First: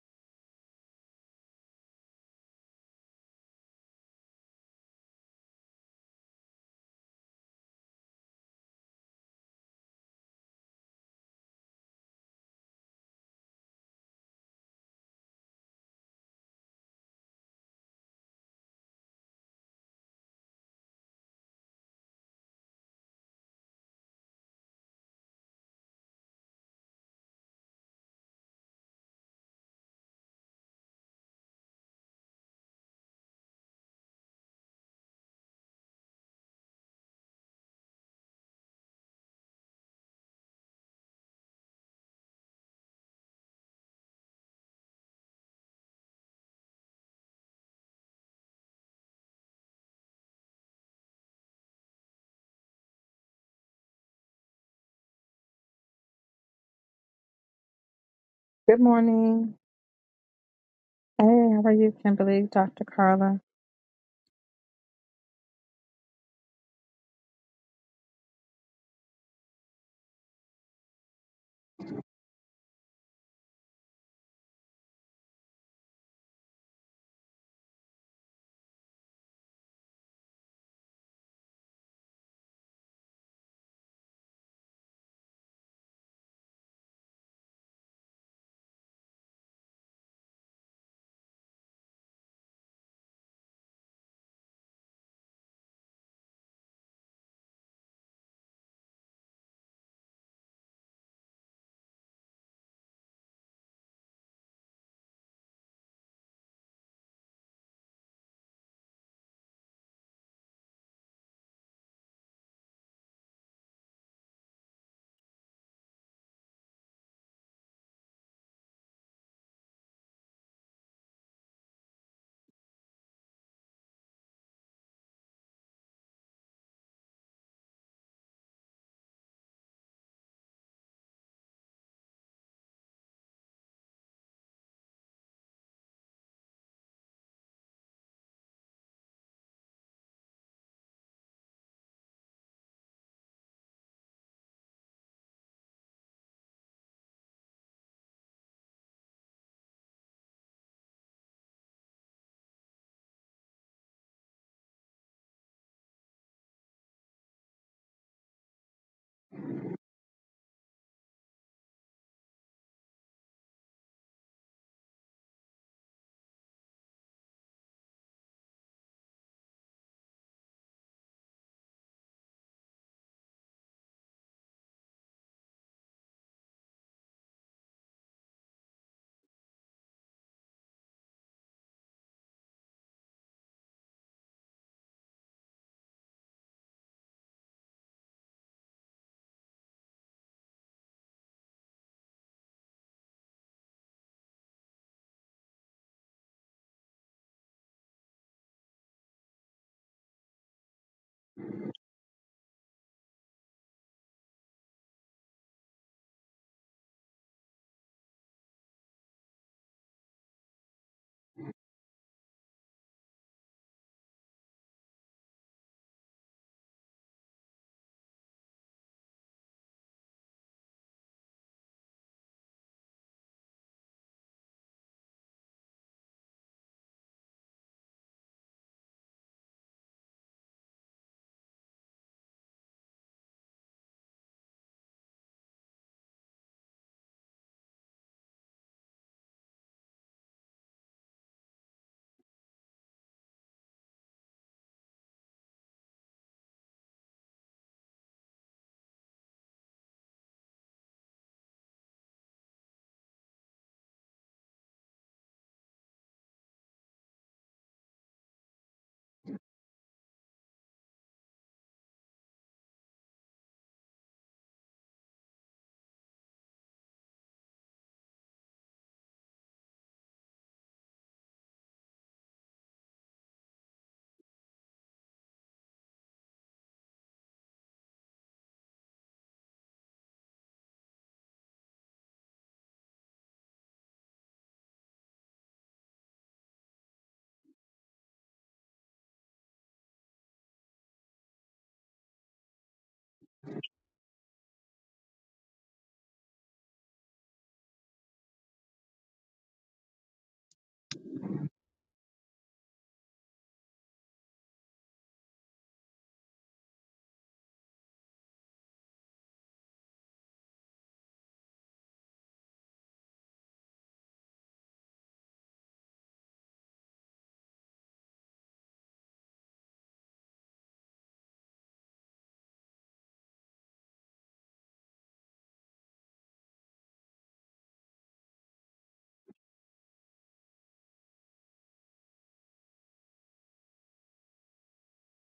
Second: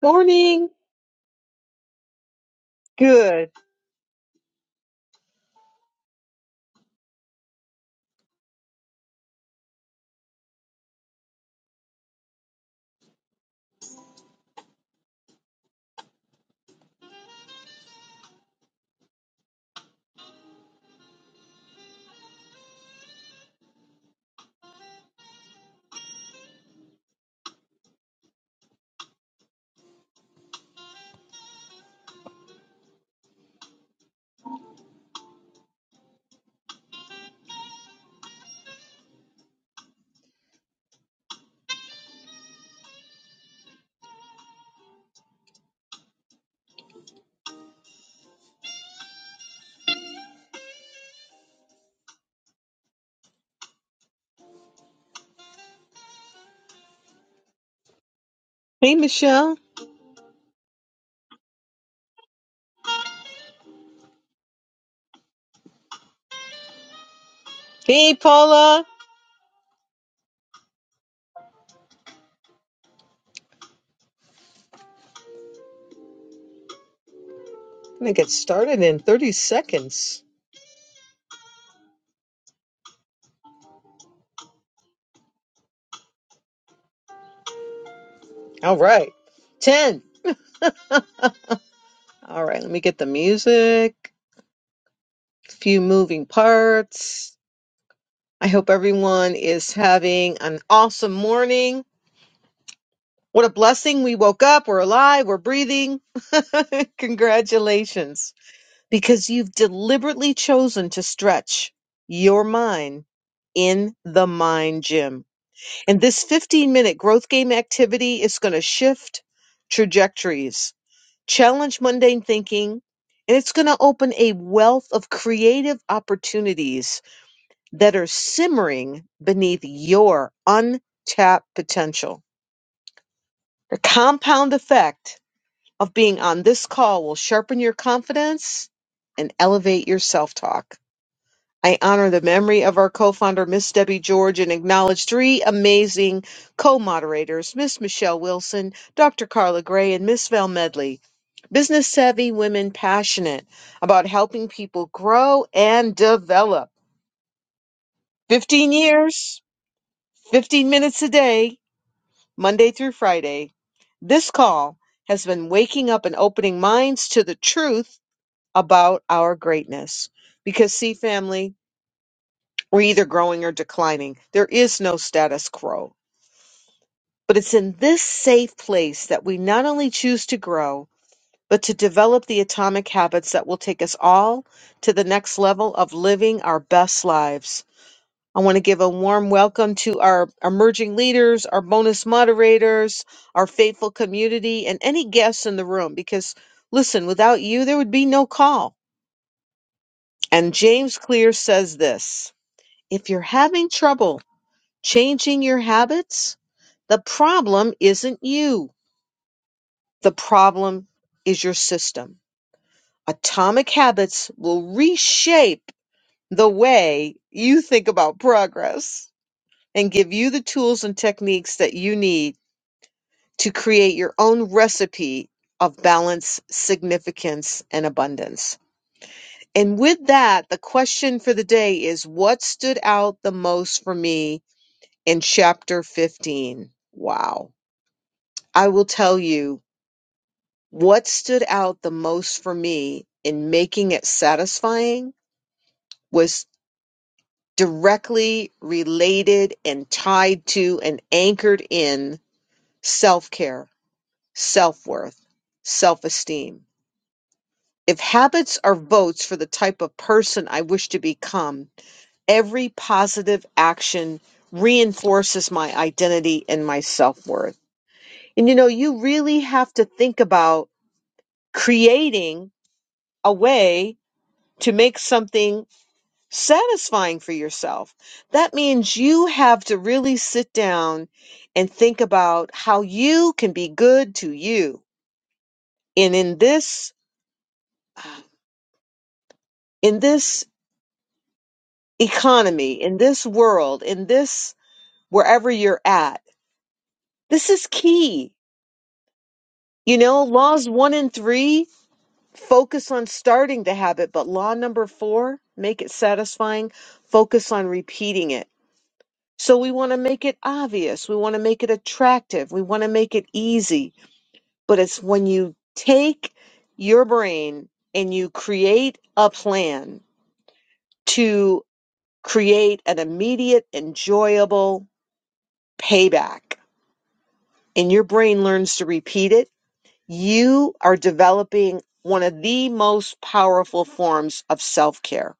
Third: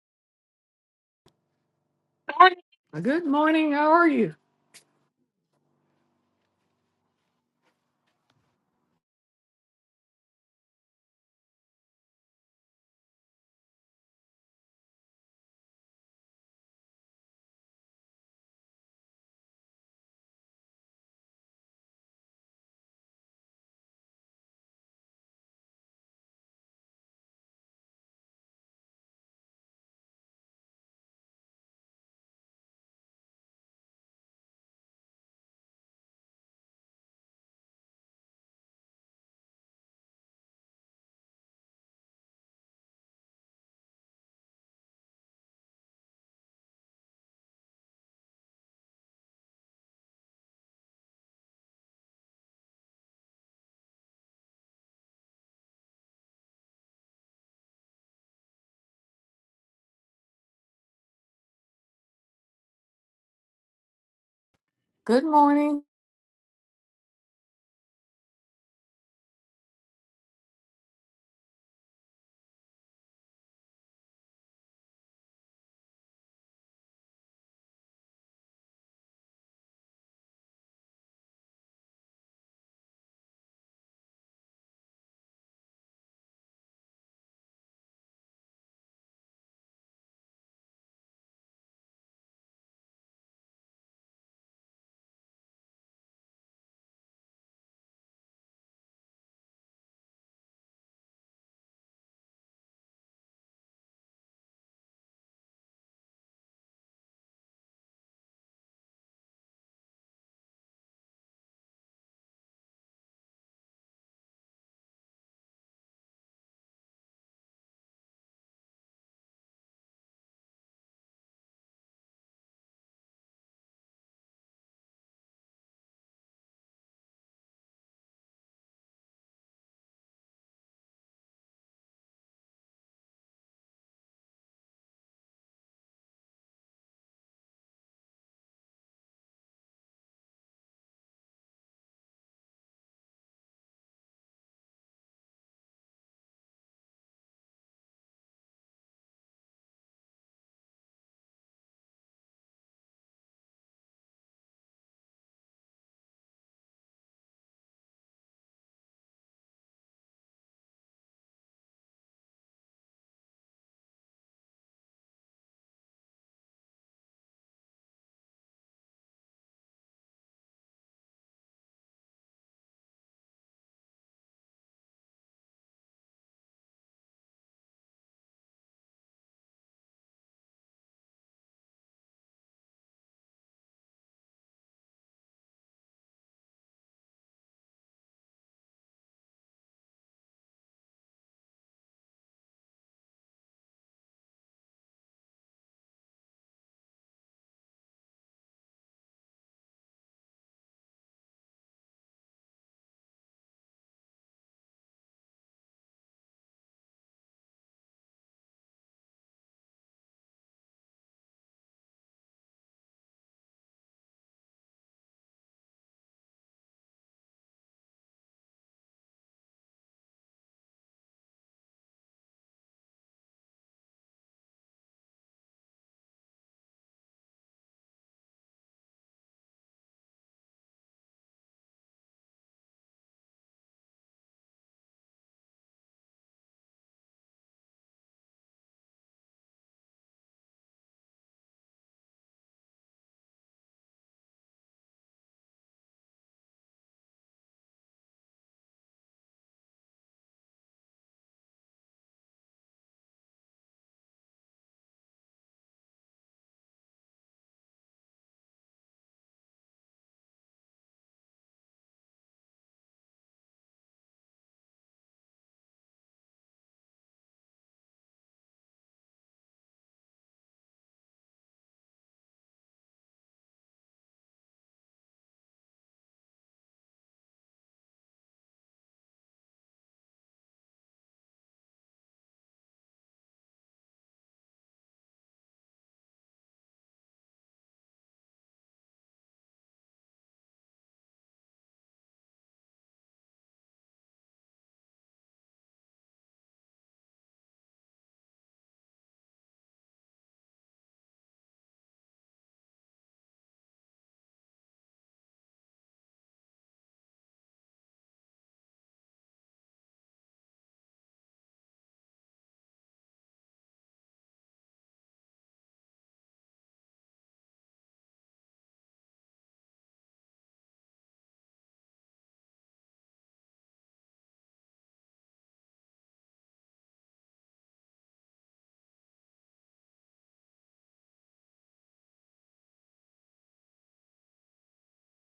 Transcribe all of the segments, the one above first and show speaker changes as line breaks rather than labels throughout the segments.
Morning.
morning. Good
Good.
morning. How are you?
Good
Hey, Michelle.
morning. Hey, how are you, Kimberly? Dr. Carla?
Good morning.
Hey, Paula. I'm going to get started in 30 seconds. All right. 10. All right. Let me get the music, a few moving parts. I hope everyone is having an awesome morning. What a blessing. We woke up. We're alive. We're breathing. Congratulations. Because you've deliberately chosen to stretch your mind in the mind gym. And this 15 minute growth game activity is going to shift trajectories, challenge mundane thinking, and it's going to open a wealth of creative opportunities that are simmering beneath your untapped potential. The compound effect of being on this call will sharpen your confidence and elevate your self talk. I honor the memory of our co-founder, Miss Debbie George, and acknowledge three amazing co-moderators, Miss Michelle Wilson, Dr. Carla Gray, and Miss Val Medley. Business savvy women passionate about helping people grow and develop. 15 years, 15 minutes a day, Monday through Friday. This call has been waking up and opening minds to the truth about our greatness. Because, see, family, We're either growing or declining. There is no status quo. But it's in this safe place that we not only choose to grow, but to develop the atomic habits that will take us all to the next level of living our best lives. I want to give a warm welcome to our emerging leaders, our bonus moderators, our faithful community, and any guests in the room because, listen, without you, there would be no call. And James Clear says this if you're having trouble, changing your habits, the problem isn't you. The problem is your system. Atomic habits will reshape the way you think about progress and give you the tools and techniques that you need to create your own recipe of balance, significance, and abundance. And with that, the question for the day is what stood out the most for me in chapter 15? Wow. I will tell you What stood out the most for me in making it satisfying was directly related and tied to and anchored in self care, self worth, self esteem. If habits are votes for the type of person I wish to become, every positive action reinforces my identity and my self worth. And you know, you really have to think about creating a way to make something satisfying for yourself. That means you have to really sit down and think about how you can be good to you. And in this in this economy, in this world, in this wherever you're at, this is key. You know, laws 1 and 3 focus on starting the habit, but law number 4, make it satisfying, focus on repeating it So we want to make it obvious. We want to make it attractive. We want to make it easy. But it's when you take your brain and you create a plan to create an immediate, enjoyable payback, and your brain learns to repeat it, you are developing one of the most powerful forms of self care.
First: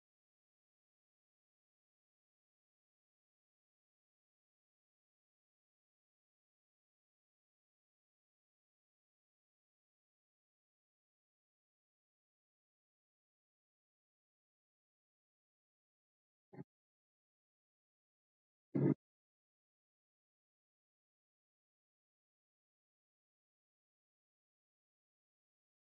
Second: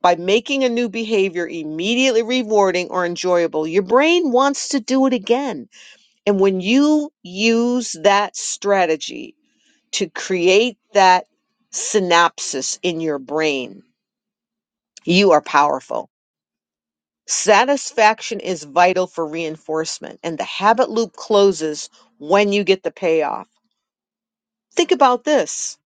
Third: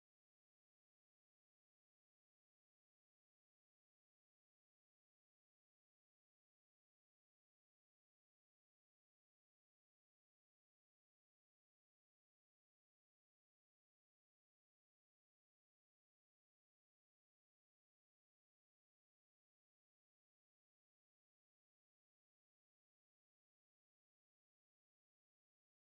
By making a new behavior immediately rewarding or enjoyable, your brain wants to do it again And when you use that strategy to create that synapsis in your brain, you are powerful. Satisfaction is vital for reinforcement, and the habit loop closes when you get the payoff. Think about this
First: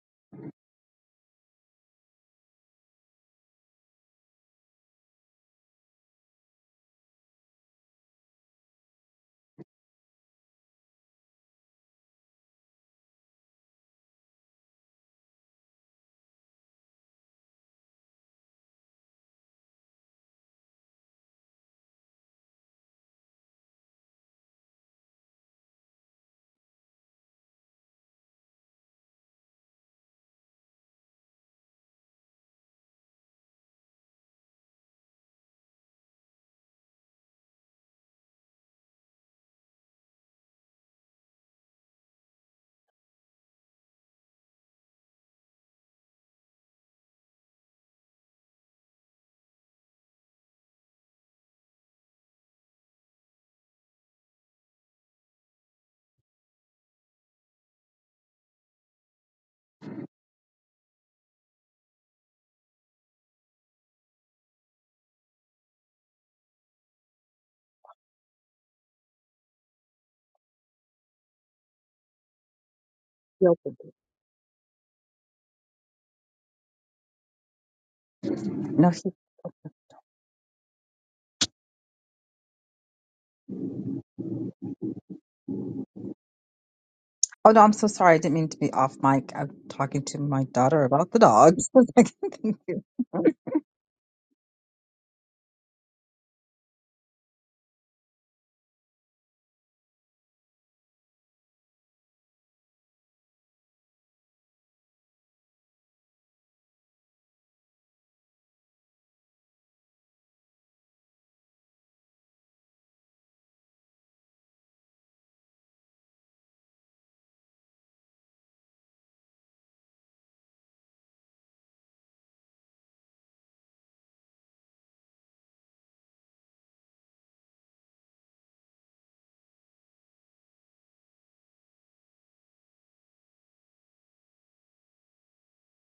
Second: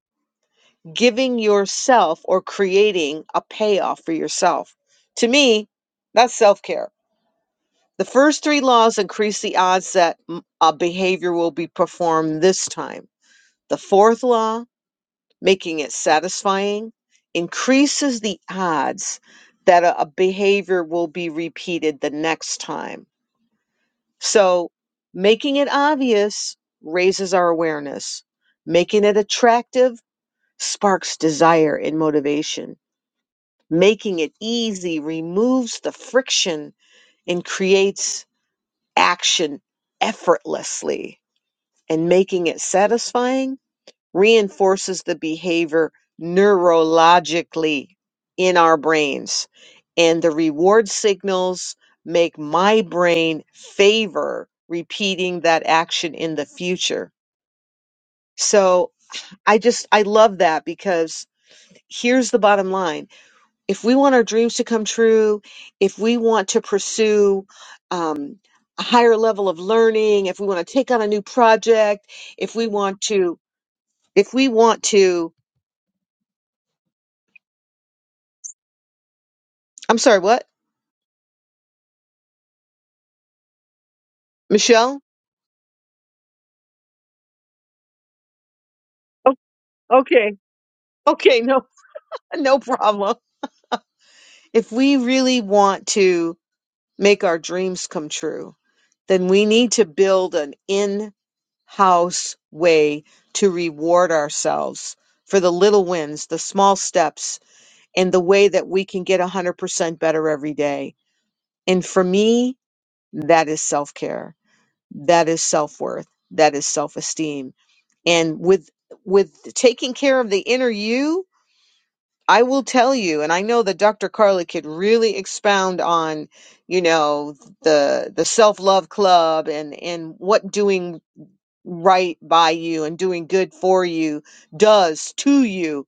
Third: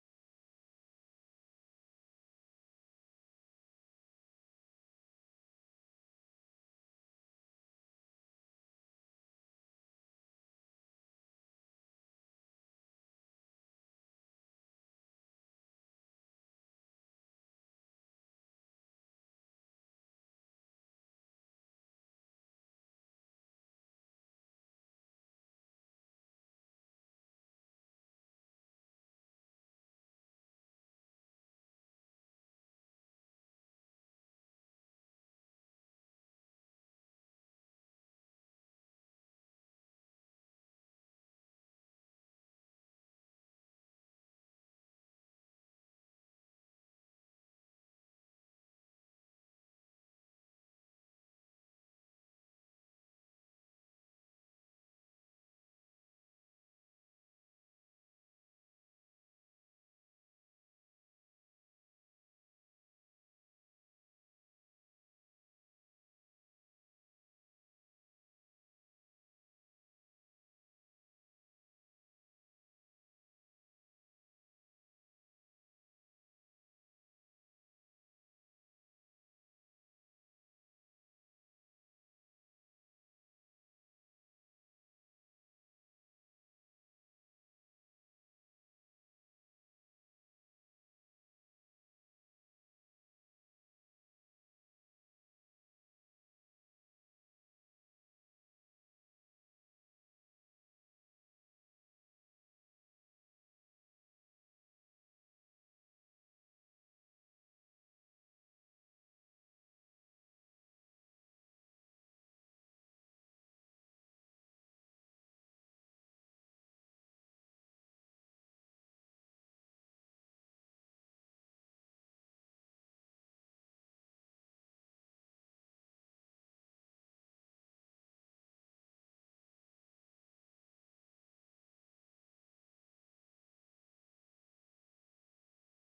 giving yourself or creating a payoff for yourself. To me, that's self care. The first three laws increase the odds that mm, a behavior will be performed this time. The fourth law making it satisfying increases the odds that a, a behavior will be repeated the next time. So, making it obvious raises our awareness, making it attractive sparks desire and motivation, making it easy removes the friction and creates action effortlessly, and making it satisfying reinforces the behavior neurologically in our brains. And the reward signals make my brain favor repeating that action in the future. So I just, I love that because here's the bottom line. If we want our dreams to come true, if we want to pursue, um, a higher level of learning, if we want to take on a new project, if we want to,
Yo, good
if we want to,
morning. No, she,
I'm sorry, what? Michelle?
oh no, I'm so sorry. I didn't mean to be off
Oh,
mic. I'm talking to
okay.
my daughter about the
Okay, no
dogs. I get
no
confused.
problem. If we really want to make our dreams come true, then we need to build an in-house way to reward ourselves for the little wins, the small steps, and the way that we can get 100% better every day. And for me, that is self-care. That is self-worth. That is self-esteem. And with with taking care of the inner you, I will tell you, and I know that Dr. Carla could really expound on, you know, the the self love club and and what doing right by you and doing good for you does to you.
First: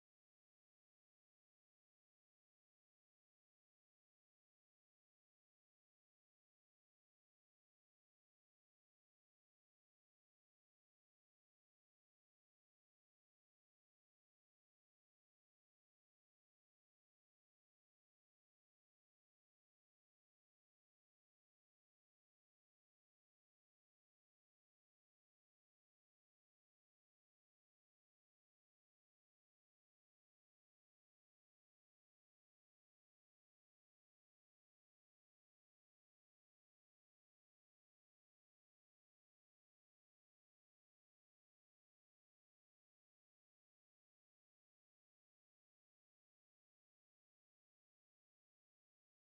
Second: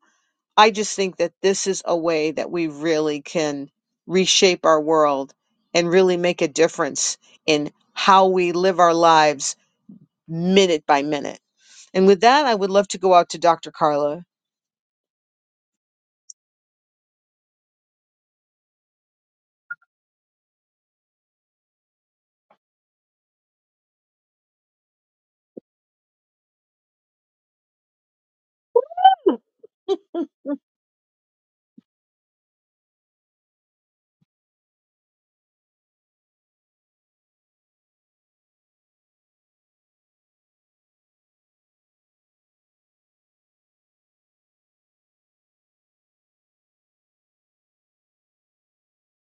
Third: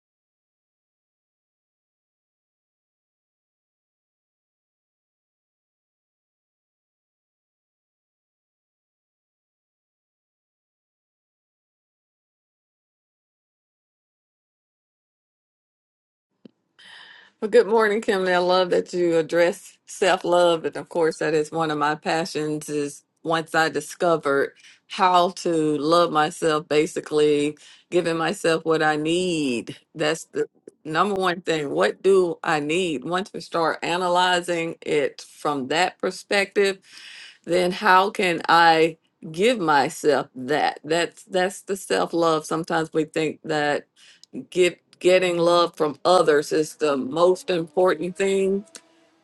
I just think that this is a way that we really can reshape our world and really make a difference in how we live our lives minute by minute. And with that, I would love to go out to Dr. Carla.
Well, good morning, Kim. I love that you address self-love, and of course, that is one of my passions. Is once I discovered how to love myself, basically giving myself what I need. That's the number one thing. What do I need? Once we start analyzing it from that perspective, then how can I give myself that? That's that's the self-love. Sometimes we think that get getting love from others is the most important thing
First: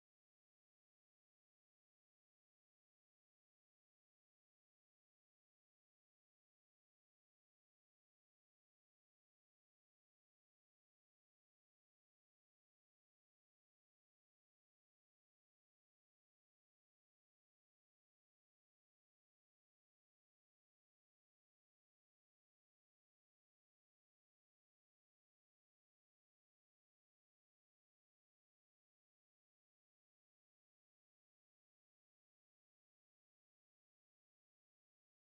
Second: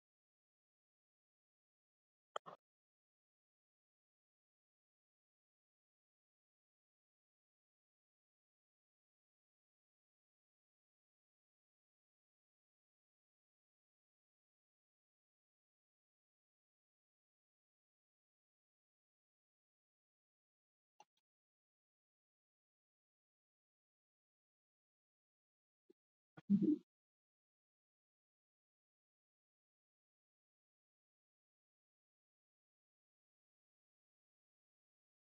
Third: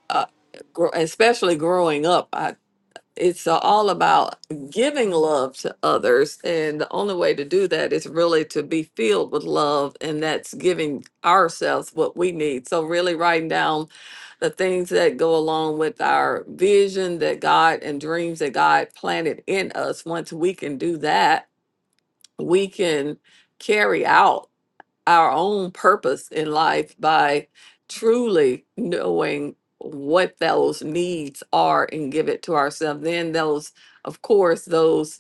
uh, gr- especially growing up I, it's uh, all about giving love to others and the only way to do that is really to be filled with love and that's giving ourselves what we need so really writing down the things that go along with our vision that god and dreams that god planted in us once we can do that we can carry out our own purpose in life by truly knowing what those needs are and give it to ourselves. Then those, of course, those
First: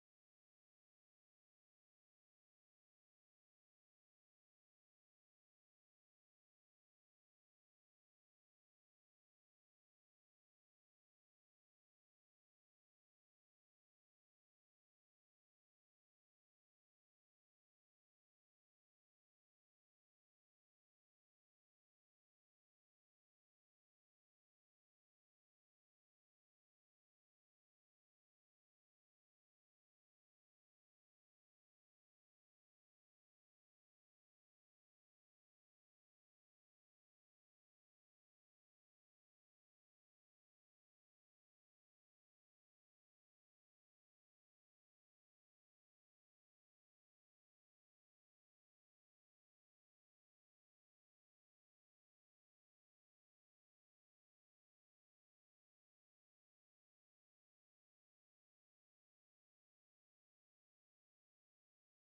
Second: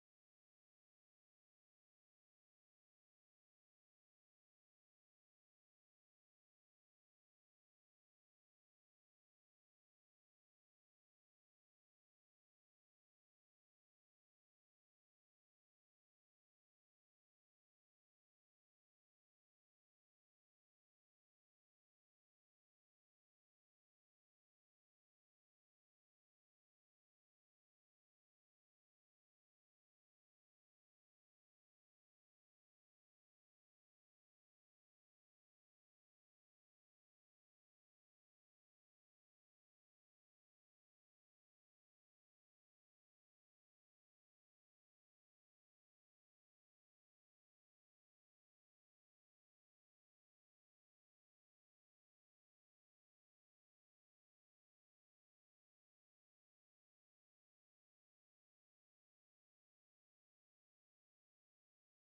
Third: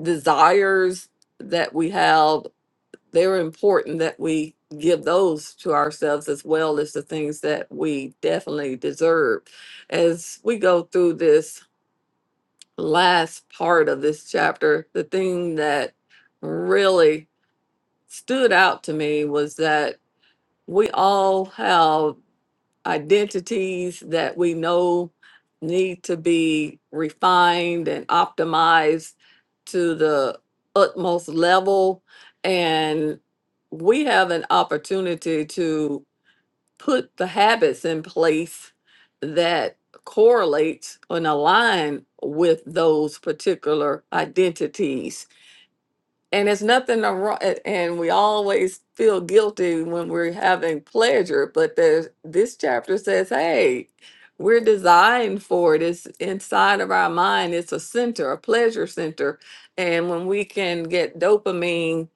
desires that we have, they're important that we give those to ourselves as well as the things that we definitely deserve. As we go through this last part of this chapter, the thing that really stood out to me was that we all have identities that we know need to be refined and optimized to the utmost level. And we have an opportunity to put the habits in place that correlate and align with those particular identities. And it's nothing wrong, and we always feel guilty when we're having pleasure, but there's, this chapter says, hey, we're designed for it. It's inside of our mind. It's a center, a pleasure center. And when we can get dopamine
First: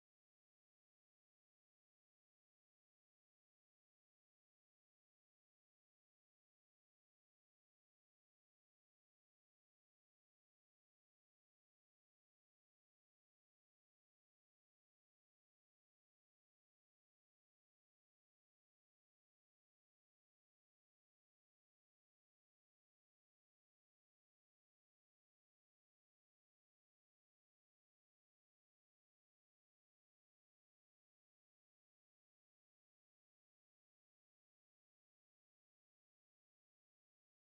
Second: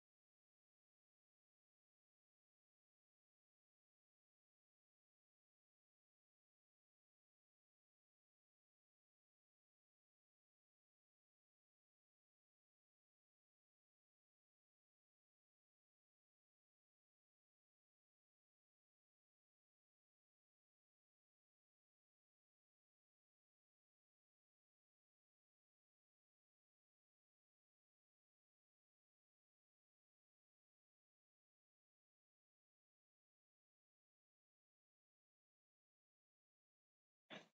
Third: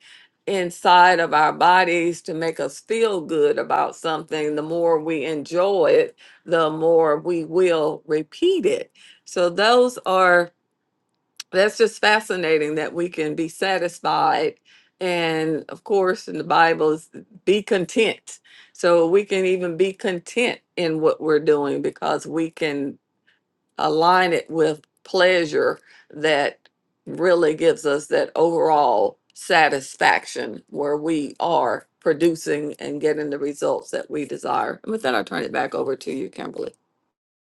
inside of our bodies to make us feel good about something, the more we enjoy it, the more we will repeat it. So those are that's just fascinating that we can be satisfied and of course in the bible is be content so we can even be content in what we're doing because we can align it with pleasure that really gives us that overall satisfaction where we are producing and getting the results that we desire and with that i'll turn it back over to you kimberly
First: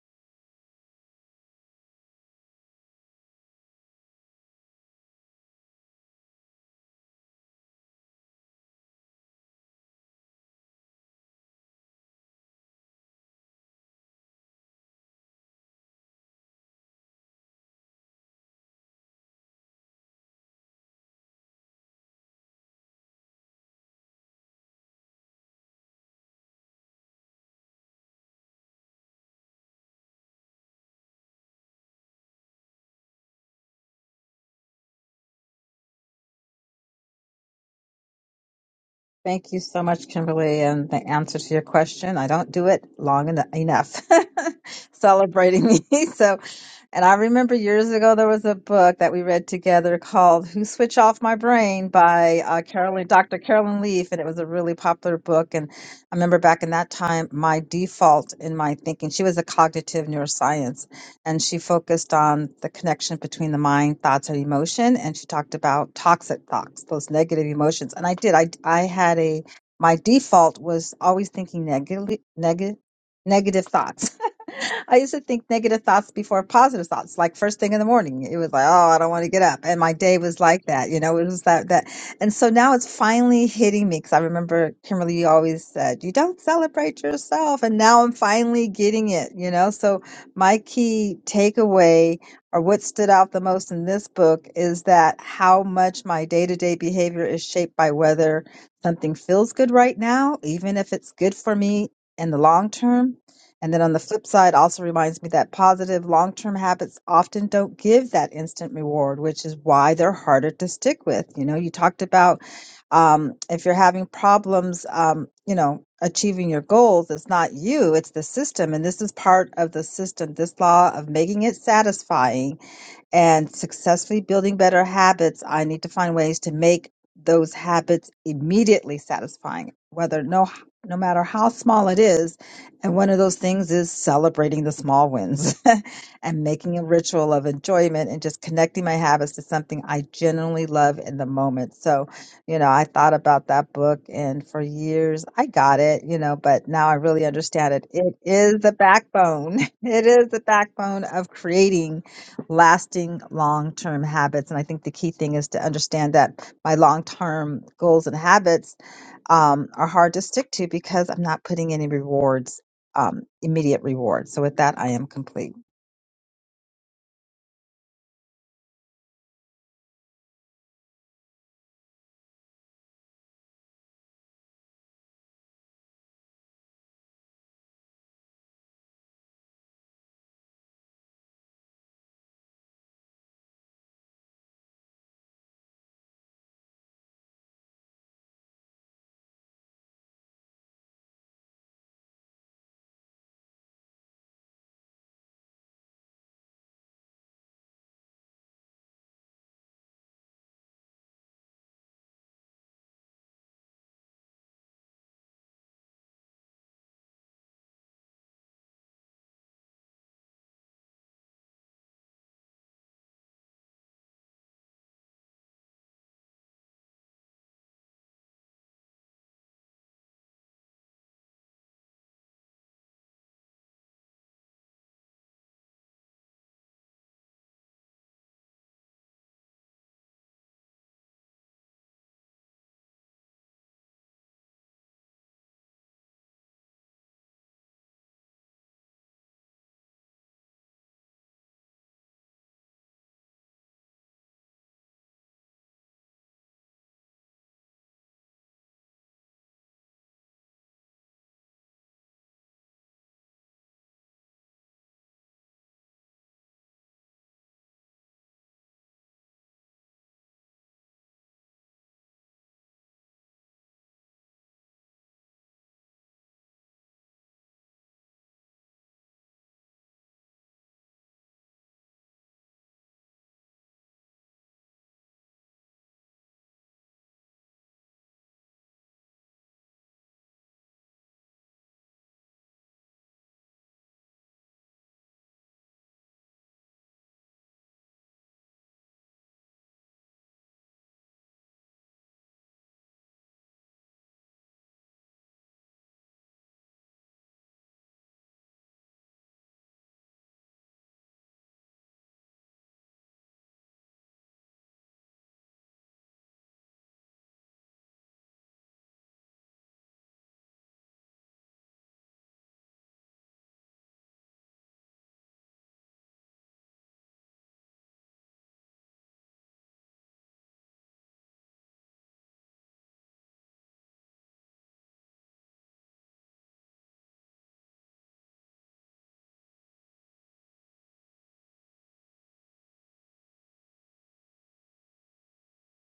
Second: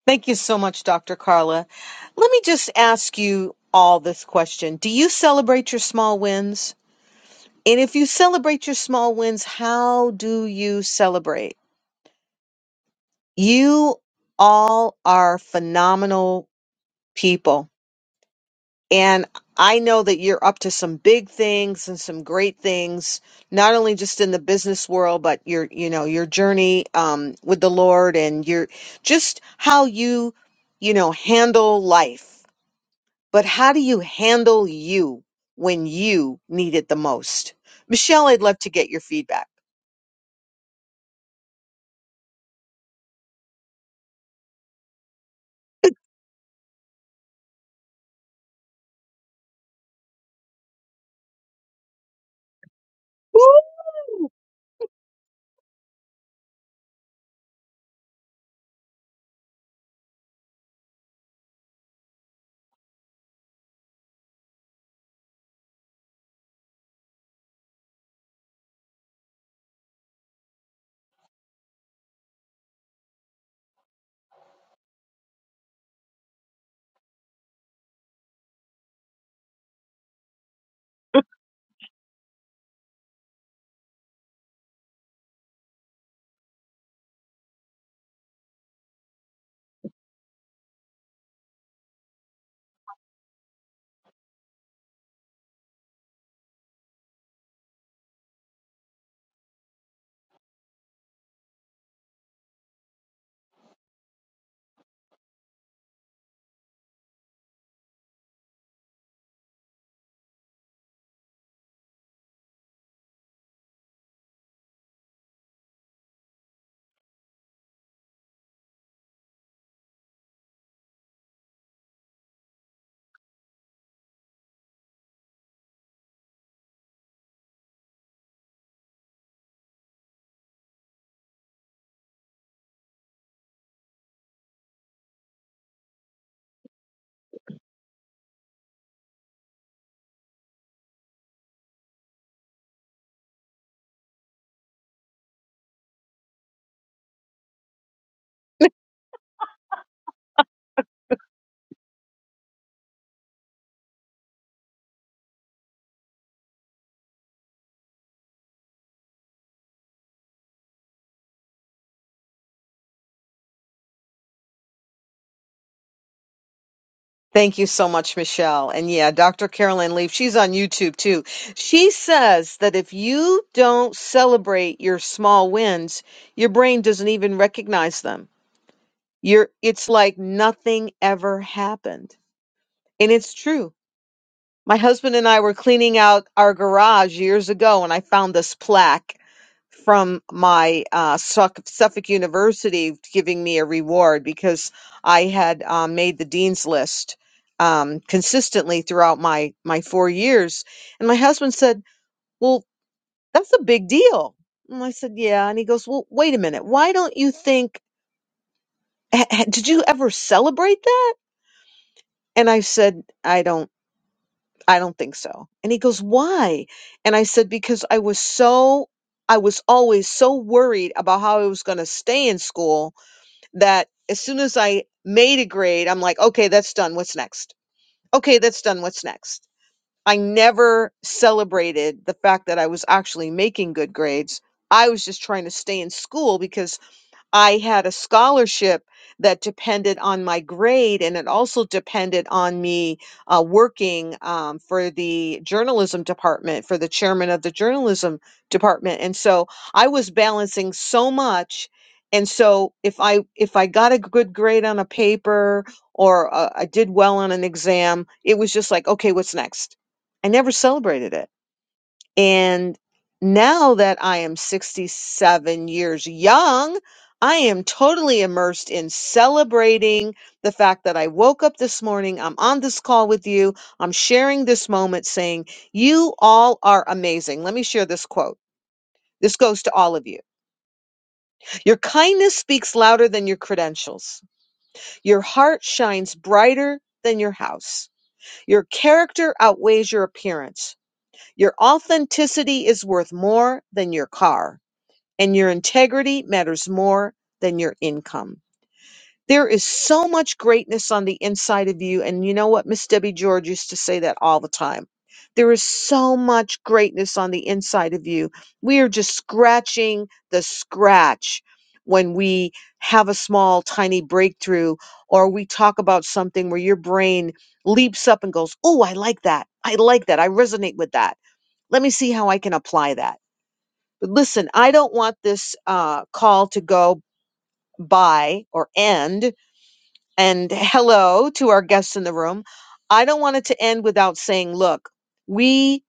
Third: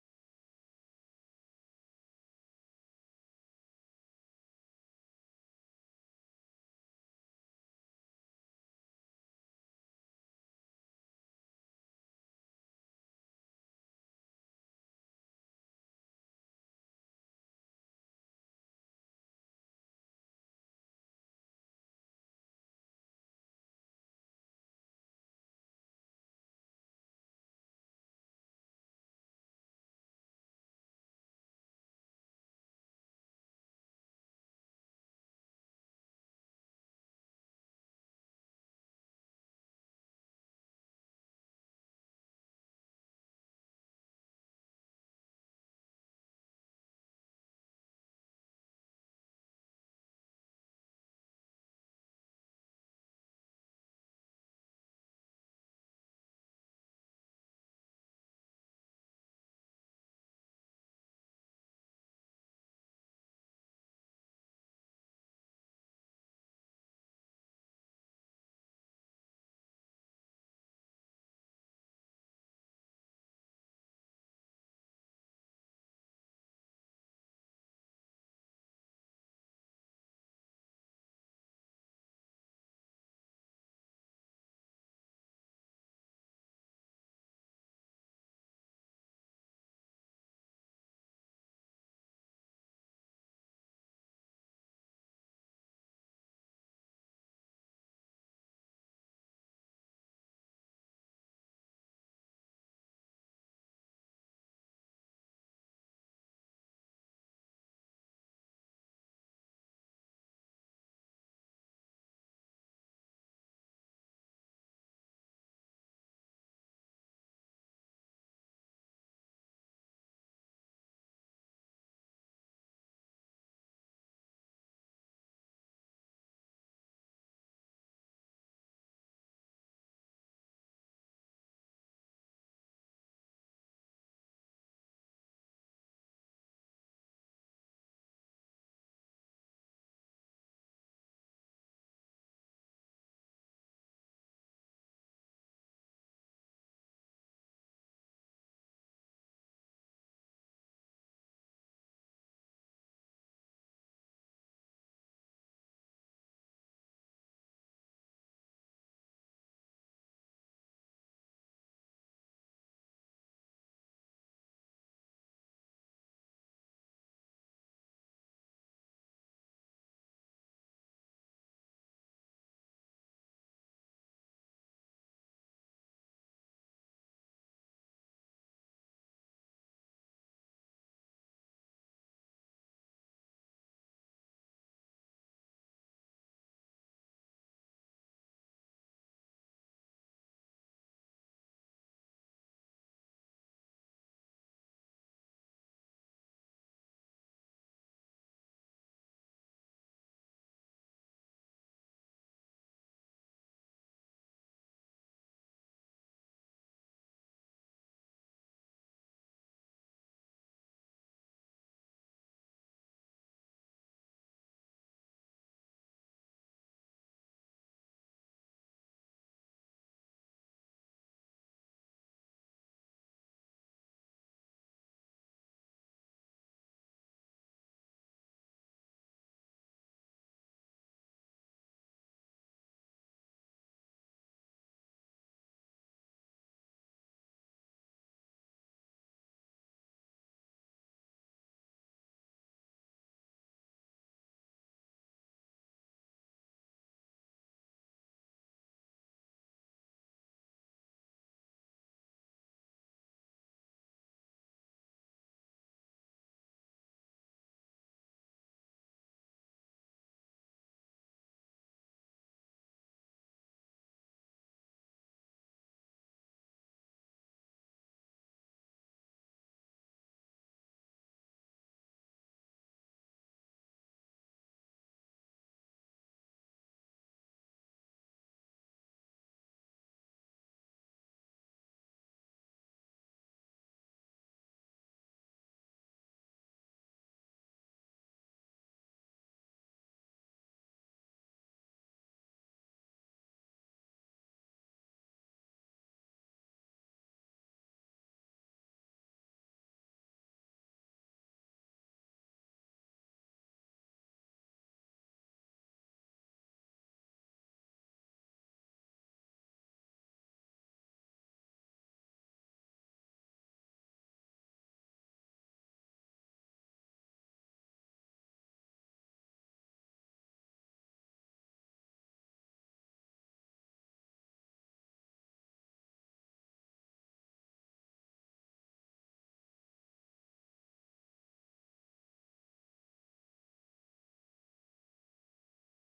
Thank you so much, Dr. Carla. Let me just ask you all this question. Do you celebrate your small wins? And if you celebrate your small wins, how do you celebrate? You all are phenomenal people. And I know that you're up to some big things and some great things, not only just in the business world, but your, you know, your journey um, with the Lord and your just how you, you know, handle life but how do you handle you when you need it the most? Michelle, I'd love to get your feedback.
Thank you so much, Kimberly. And the answer to your question, I don't do it long en- enough celebrating me. So, and I remember years ago there was a book that we read together called Who Switch Off My Brain by uh, Carolyn, Dr.
Woo!
Carolyn Leaf. And it was a really popular book. And I remember back in that time, my default in my thinking, she was a cognitive neuroscience and she focused on the connection between the mind, thoughts, and emotion. And she talked about toxic thoughts, those negative emotions. And I did. I I had a my default was always thinking negative negative negative thoughts. I used to think negative thoughts before positive thoughts. Like first thing in the morning, it was like, "Oh, I don't want to get up," and my day was like that. You know, it was that that. And so now it's finally hitting me because I remember Kimberly you always said, "You don't celebrate yourself," and now I'm finally getting it. You know, so my key takeaway or what stood out the most in this book is that how much my day-to-day behavior is shaped by whether something feels good right now, even if it's good for me in the long term. And then on the flip side, also reminds me that positive long term habits often don't give that instant reward, which is why they're harder to stick with. You know, you talked about um, if you're having problems, um, you know, achieving your goals, it's not you, it's the system. And this is part of the system, this law of making it satisfying and successfully building better habits, I need to find ways to make those habits immediately satisfying, whether no no matter how small it is. And one of those things is celebrating the small wins and making a ritual of enjoyment and just connecting my habits to something I genuinely love in the moment. So, you know, I thought about that book and for years I got it, you know, but now I really understand it. It is the backbone. It is the backbone of creating lasting long-term habits and i think the key thing is to understand that my long-term goals and habits um, are hard to stick to because i'm not putting any rewards um, immediate rewards so with that i am complete
Thank you so much, Michelle. And yeah, Dr. Carolyn Leaf, she's on YouTube too. She says that if you don't celebrate your small wins, your brain doesn't even recognize them. You're, it's like nothing ever happened. And it's true. My husband and I were cleaning out our garage years ago and I found this plaque from my uh, Suff- Suffolk University giving me a reward because I had uh, made the dean's list um, consistently throughout my my four years. And my husband said, "Well, that's a big deal." And I said, "Yeah." And he goes, "Well, wait a minute. Why don't you think? h- h- Did you ever celebrate that?" And I said, "I don't. I don't think so." And he goes, "Why?" And I said, "Because I was so." I was always so worried about how I was going to stay in school that as soon as I made a grade, I'm like, okay, that's done. What's next? Okay, that's done. What's next? I never celebrated the fact that I was actually making good grades. I was just trying to stay in school because I had a scholarship that depended on my grade, and it also depended on me uh, working um, for the journalism department, for the chairman of the journalism department. And so I was balancing so much. And so if I if I got a good grade on a paper or uh, I did well on an exam, it was just like, okay, what's next? I never celebrated it and now that I am 67 years young, I am totally immersed in celebrating the fact that I woke up this morning. I'm on this call with you. I'm sharing this moment saying, You all are amazing. Let me share this quote. This goes to all of you. Your kindness speaks louder than your credentials. Your heart shines brighter than your house. Your character outweighs your appearance. Your authenticity is worth more than your car. and your integrity matters more than your income. There is so much greatness on the inside of you. And you know what? Miss Debbie George used to say that all the time. There is so much greatness on the inside of you. We are just scratching the scratch when we have a small, tiny breakthrough or we talk about something where your brain leaps up and goes, Oh, I like that. I like that. I resonate with that. Let me see how I can apply that but listen, I don't want this uh, call to go by or end. And hello to our guests in the room. I don't want it to end without saying, look, we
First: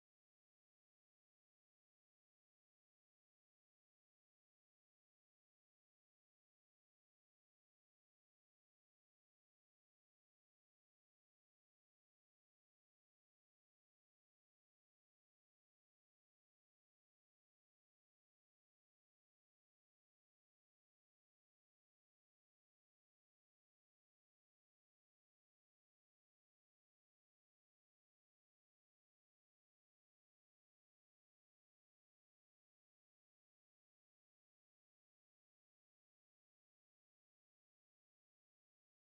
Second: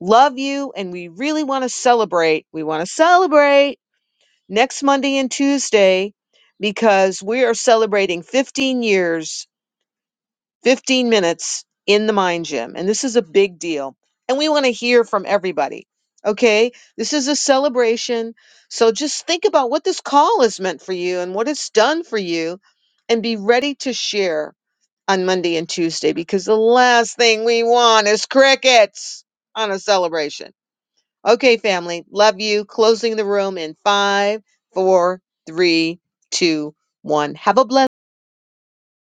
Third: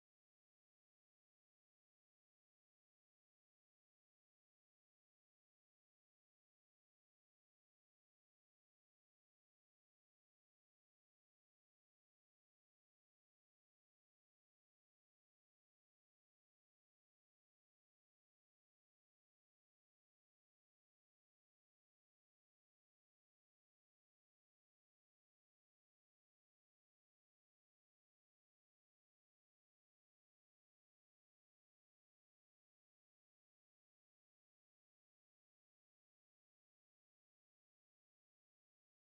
love you and we really want to celebrate. We want to celebrate next Monday and Tuesday because we are celebrating 15 years 15 minutes in the mind gym. And this is a big deal. And we want to hear from everybody. Okay. This is a celebration. So just think about what this call has meant for you and what it's done for you and be ready to share on Monday and Tuesday because the last thing we want is crickets on a celebration. Okay, family. Love you. Closing the room in five, four, three, two, one. Have a blessed